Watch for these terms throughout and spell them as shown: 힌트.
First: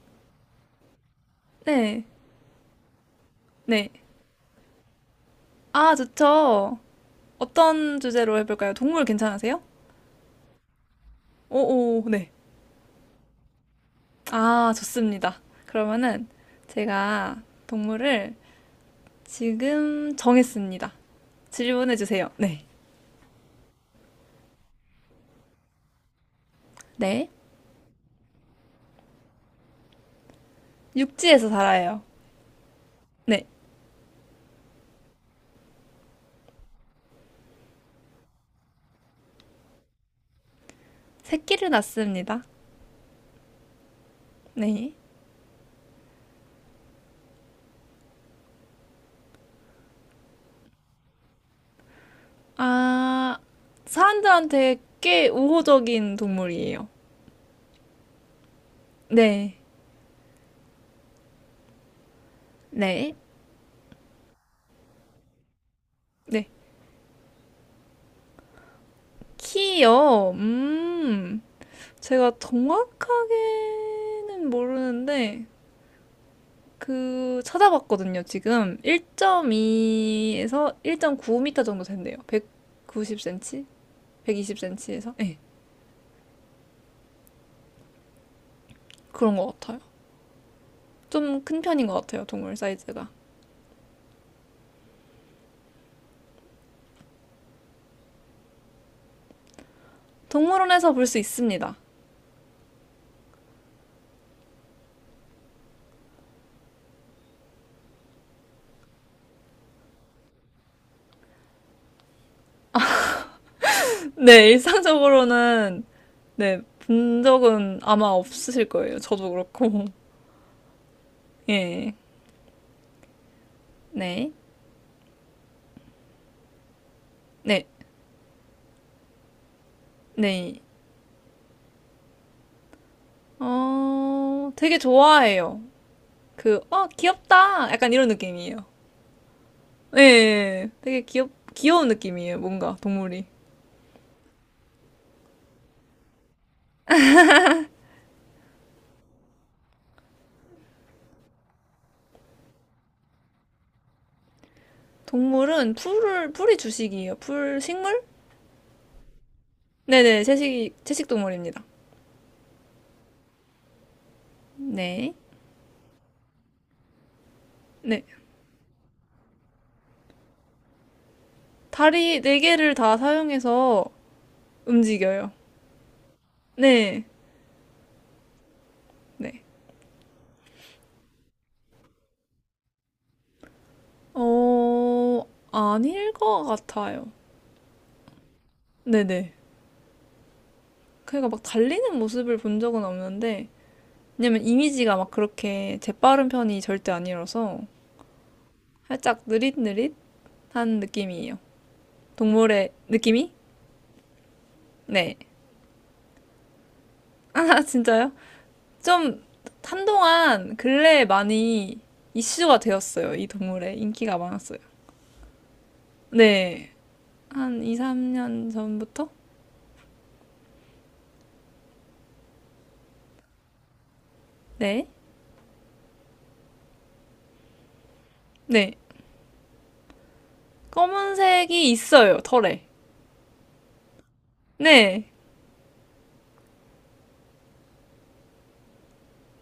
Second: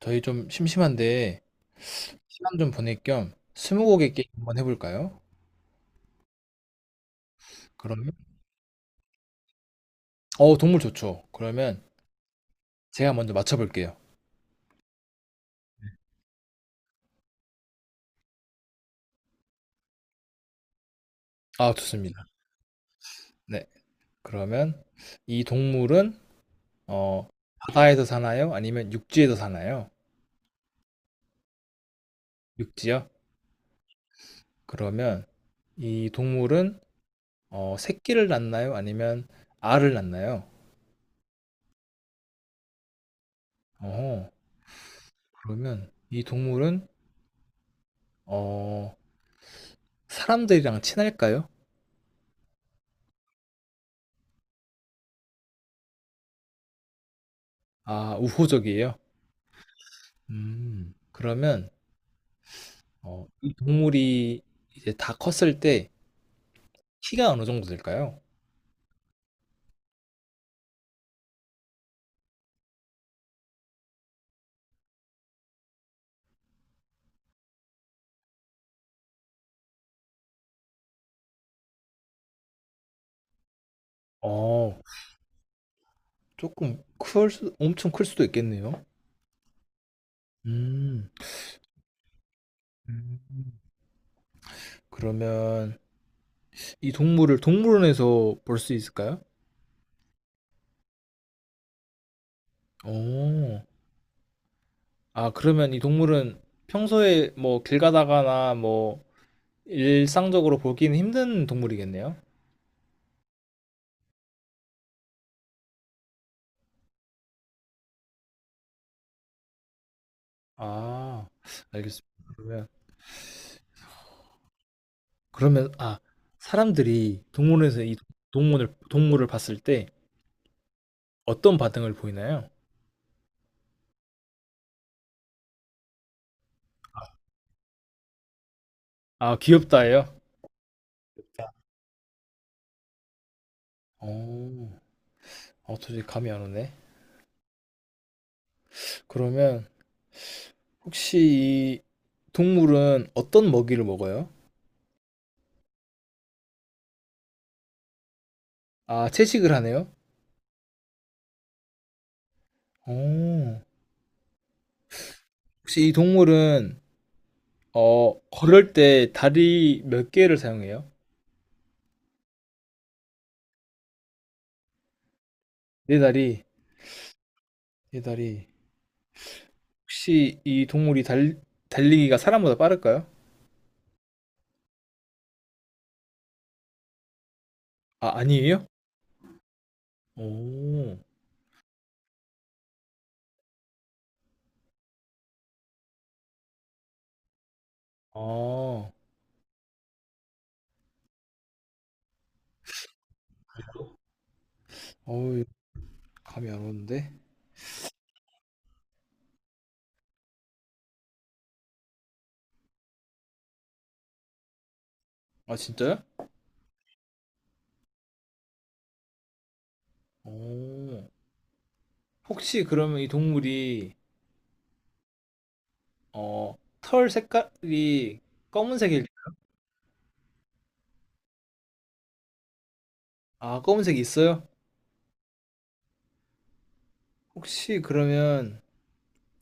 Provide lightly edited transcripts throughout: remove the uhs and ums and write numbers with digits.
저희 좀 심심한데 네, 시간 좀 보낼 겸 네. 스무고개 게임 한번 해볼까요? 아, 좋죠. 어떤 그러면 주제로 해볼까요? 동물 괜찮으세요? 동물 좋죠. 그러면 오, 오, 네. 제가 먼저 맞춰볼게요. 아, 좋습니다. 그러면은 제가 동물을 지금 정했습니다. 아, 질문해 좋습니다. 주세요. 네. 네, 그러면 이 동물은 어 네. 바다에서 사나요? 아니면 육지에서 사나요? 육지에서 살아요. 육지요? 네. 그러면 이 동물은 새끼를 낳나요? 아니면 알을 낳나요? 새끼를 낳습니다. 어. 네. 그러면 이 동물은 어 사람들이랑 친할까요? 아, 사람들한테 꽤 우호적인 동물이에요. 아, 우호적이에요. 네. 음, 그러면 네. 이 동물이 이제 다 컸을 때 네. 키가 어느 정도 될까요? 키요. 음. 제가 정확하게는 모르는데 그 찾아봤거든요. 지금 1.2에서 1.9m 정도 된대요. 190cm? 어, 120cm에서? 네, 조금 클 수, 엄청 클 수도 있겠네요. 그런 것 같아요. 음, 좀 큰 편인 것 같아요. 동물 사이즈가. 음. 그러면 이 동물을 동물원에서 볼 수 있을까요? 동물원에서 볼 수 있습니다. 오. 아, 그러면 이 동물은 평소에 뭐 길 가다가나 뭐 일상적으로 보기는 힘든 동물이겠네요. 네, 일상적으로는 네, 본 적은 아마 없으실 거예요. 저도 그렇고. 아, 예. 알겠습니다. 그러면, 네. 그러면, 아, 사람들이 네. 동물원에서 이 동물을, 동물을 봤을 때 네. 어떤 반응을 보이나요? 어, 되게 좋아해요. 귀엽다. 약간 이런 느낌이에요. 아, 예, 예, 귀엽다예요? 예. 되게 귀여운 느낌이에요. 뭔가, 동물이. 오. 어, 도저히 감이 안 오네. 그러면 혹시 이 동물은 어떤 먹이를 먹어요? 동물은 풀이 주식이에요. 풀, 식물? 아, 채식을 하네요? 네네, 채식 동물입니다. 오. 네. 혹시 이 동물은 네. 걸을 때 다리 몇 개를 사용해요? 다리 네 개를 다 사용해서 움직여요. 네 다리, 네. 네 다리. 네. 혹시 이 동물이 달리기가 사람보다 빠를까요? 어, 아닐 것 같아요. 아, 아니에요? 네네. 오. 그러니까 막 달리는 모습을 본 적은 없는데, 왜냐면 이미지가 막 그렇게 재빠른 편이 절대 아니라서, 아. 살짝 느릿느릿? 한 느낌이에요. 동물의 느낌이? 네. 어우, 감이 안 오는데? 아, 진짜요? 좀 한동안 근래에 많이 이슈가 되었어요. 이 동물의 인기가 많았어요. 아, 진짜요? 네. 한 2, 3년 전부터? 오. 혹시 그러면 이 동물이 네. 어, 털 색깔이 네. 검은색일 검은색이 있어요, 털에. 아, 검은색이 있어요? 네. 혹시 그러면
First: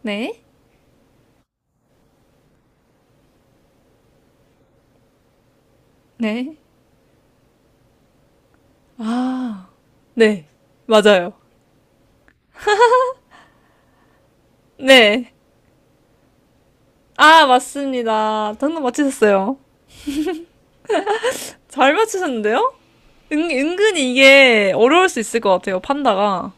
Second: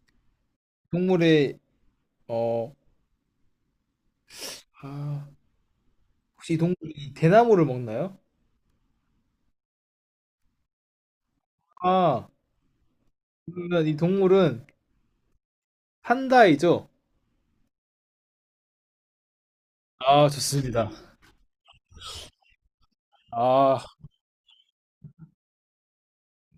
네. 동물의 어, 아, 혹시 네. 이 동물이 대나무를 먹나요? 네. 맞아요. 아, 그러면 이 동물은 네. 판다이죠? 아, 맞습니다. 당근 맞히셨어요. 아, 좋습니다. 잘 맞히셨는데요? 은, 아. 은근히 이게 어려울 수 있을 것 같아요, 판다가.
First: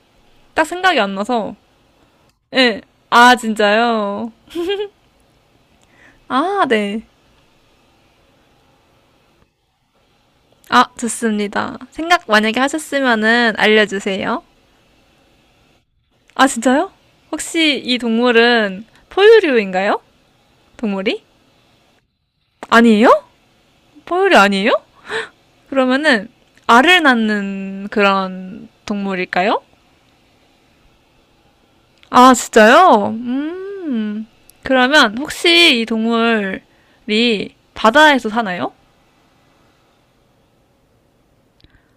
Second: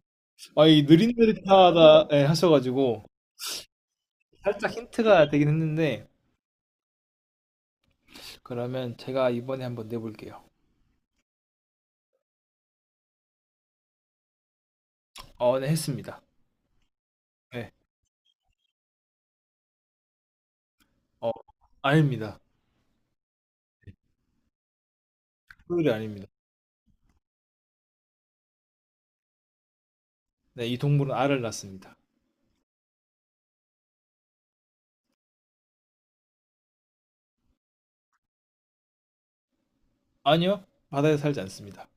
딱 아, 이 생각이 안 나서. 느릿느릿하다 예, 예. 하셔가지고 아, 진짜요? 살짝 힌트가 되긴 했는데, 아, 네. 그러면 제가 이번에 한번 내볼게요. 아, 좋습니다. 생각 만약에 하셨으면은 알려주세요. 어, 네, 했습니다. 아, 진짜요? 네. 혹시 이 동물은 포유류인가요? 동물이? 어, 아닙니다. 아니에요? 포유류 아니에요? 소율이 아닙니다. 그러면은 알을 낳는 그런 동물일까요? 네, 이 동물은 알을 낳습니다. 아, 진짜요? 음. 그러면 혹시 이 동물이 바다에서 사나요? 아니요. 바다에 살지 않습니다.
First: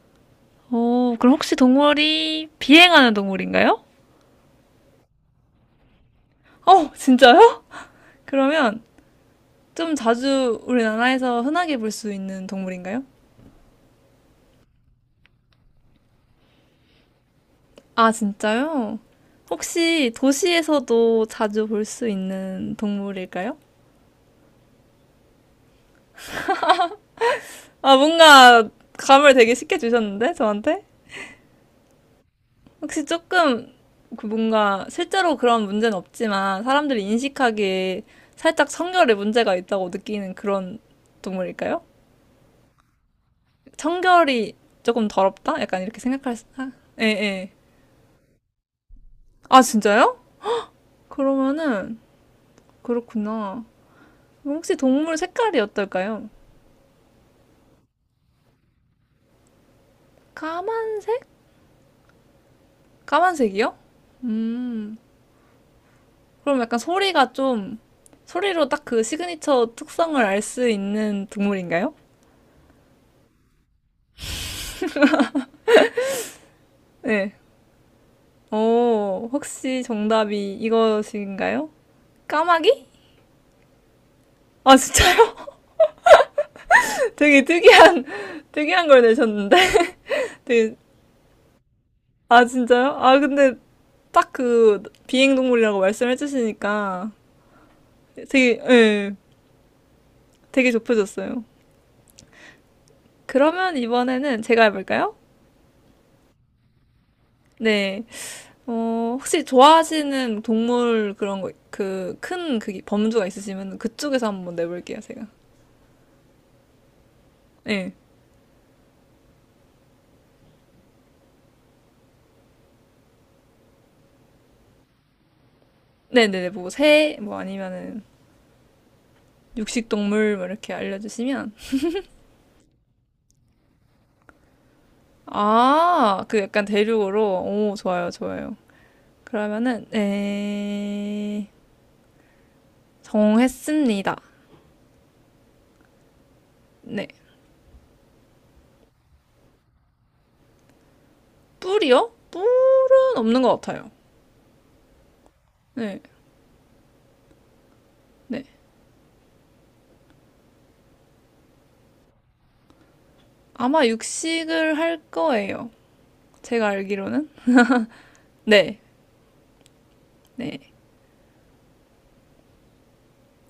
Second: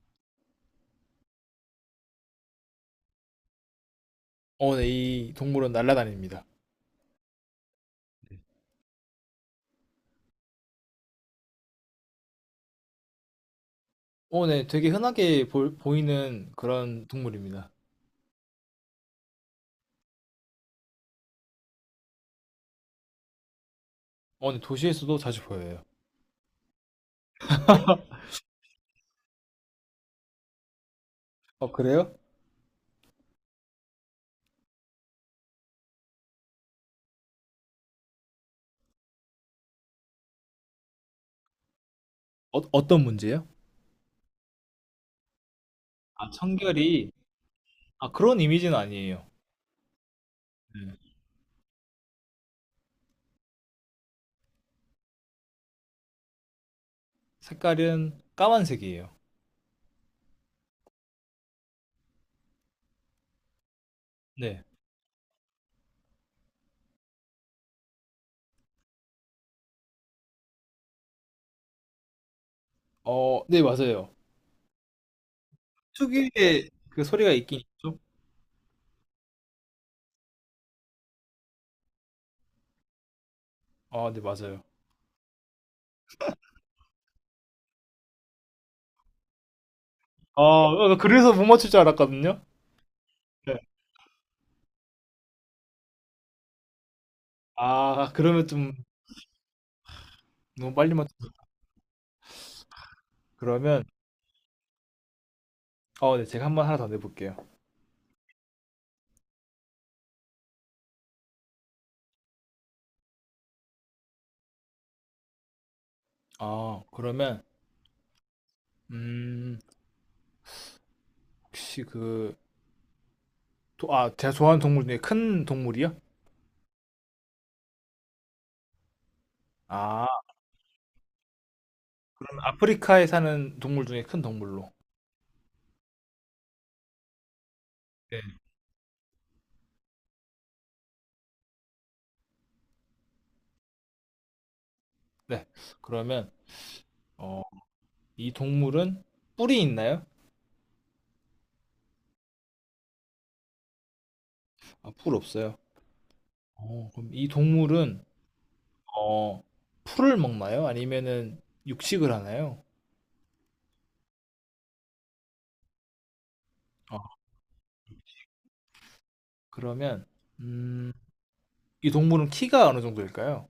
오, 그럼 혹시 동물이 비행하는 동물인가요? 어, 네, 이 동물은 날아다닙니다. 어, 진짜요? 그러면 좀 자주 우리나라에서 흔하게 볼 수 있는 동물인가요? 어, 네, 되게 흔하게 보이는 그런 동물입니다. 아, 진짜요? 혹시 도시에서도 자주 볼 수 있는 동물일까요? 어, 네, 도시에서도 자주 보여요. 아, 뭔가 감을 되게 쉽게 주셨는데, 저한테? 어, 그래요? 혹시 조금 그 뭔가 실제로 그런 문제는 없지만 사람들이 인식하기에 살짝 청결에 문제가 있다고 느끼는 그런 동물일까요? 어, 어떤 문제요? 청결이 조금 더럽다? 약간 이렇게 아, 생각할 수, 아, 예, 청결이 예. 아, 그런 이미지는 아니에요. 아, 진짜요? 네. 그러면은, 그렇구나. 혹시 동물 색깔이 어떨까요? 색깔은 까만색이에요. 까만, 까만색이요? 네. 음, 그럼 약간 소리가 좀, 소리로 딱 그 시그니처 특성을 알 수 있는 동물인가요? 어, 네, 맞아요. 특유의 그 소리가 네. 있긴 있죠? 오, 혹시 정답이 이것인가요? 까마귀? 아, 네, 맞아요. 아, 진짜요? 되게 특이한 걸 내셨는데? 아, 되게, 어, 나 그래서 못 맞출 줄 알았거든요. 아, 진짜요? 아, 근데 네. 딱 그 비행동물이라고 말씀해 주시니까 아, 그러면 좀 예, 되게 너무 빨리 맞. 좁혀졌어요. 그러면 그러면 이번에는 제가 해볼까요? 어, 네, 제가 한번 하나 더 내볼게요. 네. 어, 혹시 좋아하시는 동물 그런 거, 그, 큰 그, 범주가 있으시면 그쪽에서 한번 내볼게요, 제가. 아, 그러면 네. 음, 혹시 아, 제가 좋아하는 동물 중에 큰 동물이요? 네네네, 뭐, 새, 뭐, 아니면은, 아, 육식동물, 뭐, 이렇게 알려주시면. 그럼 아프리카에 사는 동물 중에 큰 동물로. 아, 그 약간 대륙으로. 오, 좋아요, 네. 좋아요. 그러면은, 네. 정했습니다. 네. 그러면, 네. 어, 이 동물은 뿔이 있나요? 뿔이요? 뿔은 없는 것 같아요. 아, 뿔 없어요. 네, 어, 그럼 이 동물은, 네. 어, 풀을 먹나요? 아니면은 육식을 하나요? 아마 육식을 할 거예요. 제가 어, 알기로는. 네, 그러면, 네. 음, 이 동물은 키가 어느 정도일까요?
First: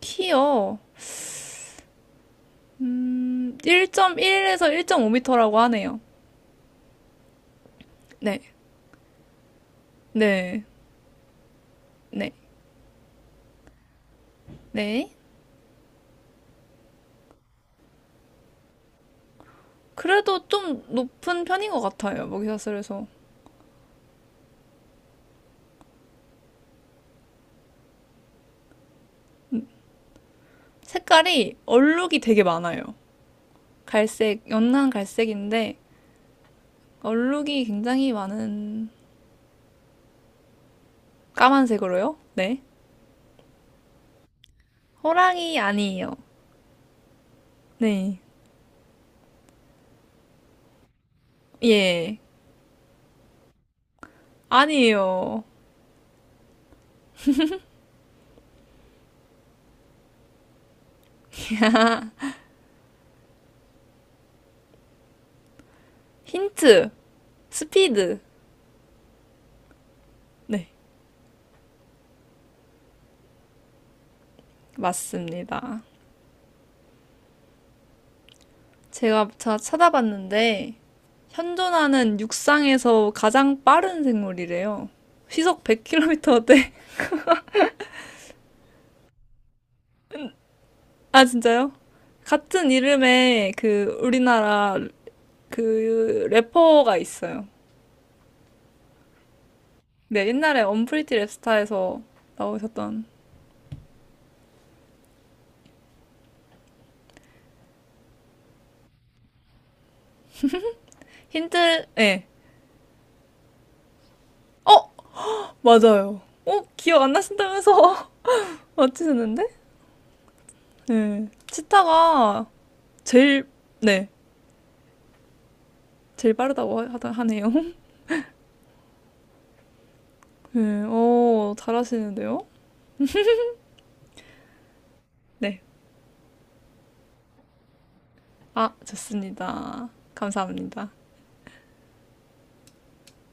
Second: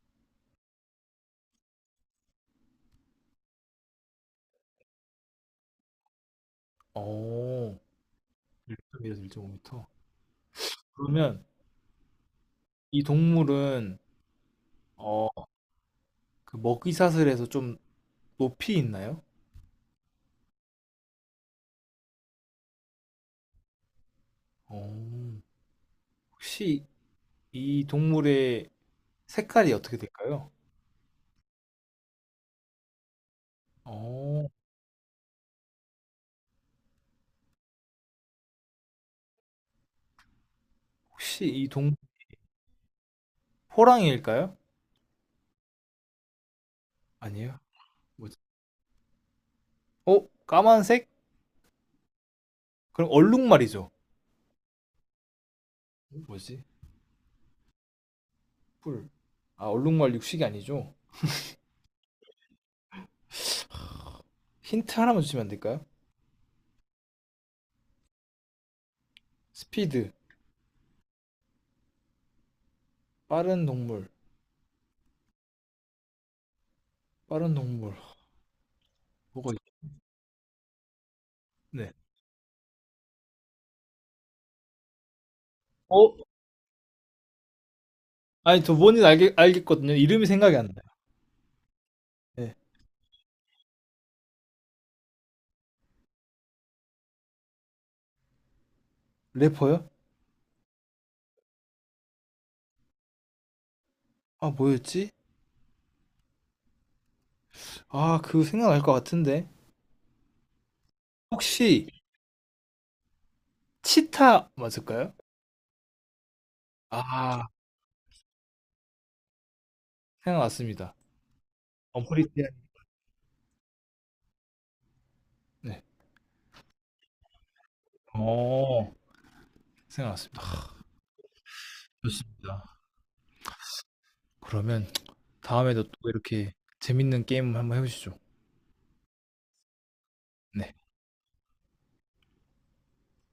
키요. 1.1에서 1 5터라고 하네요. 오, 네, 1.2에서 1.5m. 네, 그러면 네, 이 동물은, 네. 어, 그 먹이사슬에서 좀 높이 있나요? 그래도 좀 높은 편인 것 같아요, 먹이사슬에서. 어, 혹시 이 동물의 색깔이 어떻게 될까요? 색깔이 얼룩이 되게 많아요. 어, 갈색, 연한 갈색인데, 얼룩이 굉장히 많은 혹시 까만색으로요? 네. 호랑이일까요? 호랑이 아니에요. 아니에요. 네. 뭐지? 어, 까만색? 예. 그럼 얼룩말이죠. 아니에요. 뭐지? 뿔. 아, 얼룩말 육식이 아니죠. 힌트 하나만 주시면 안 될까요? 힌트. 스피드. 스피드. 네. 빠른 동물. 맞습니다. 빠른 동물. 제가 뭐가 자 있. 찾아봤는데 네. 현존하는 육상에서 가장 빠른 생물이래요. 시속 어? 100km대. 아니, 저 뭔지 알겠거든요. 이름이 생각이 안 나요. 아, 진짜요? 네. 같은 이름의 그 우리나라 그 래퍼가 있어요. 래퍼요? 네, 옛날에 언프리티 랩스타에서 나오셨던 아, 뭐였지? 아, 그거 생각날 것 같은데. 힌트, 혹시 예. 치타 어, 맞을까요? 맞아요. 어, 기억 안 아, 나신다면서 맞히셨는데? 생각났습니다. 네. 치타가 엄프리티안. 제일, 네, 네. 제일 빠르다고 하네요. 어, 생각났습니다. 네, 어, 잘하시는데요? 좋습니다. 그러면 네. 다음에도 또 이렇게 재밌는 게임 한번 해보시죠. 아, 좋습니다. 네. 감사합니다.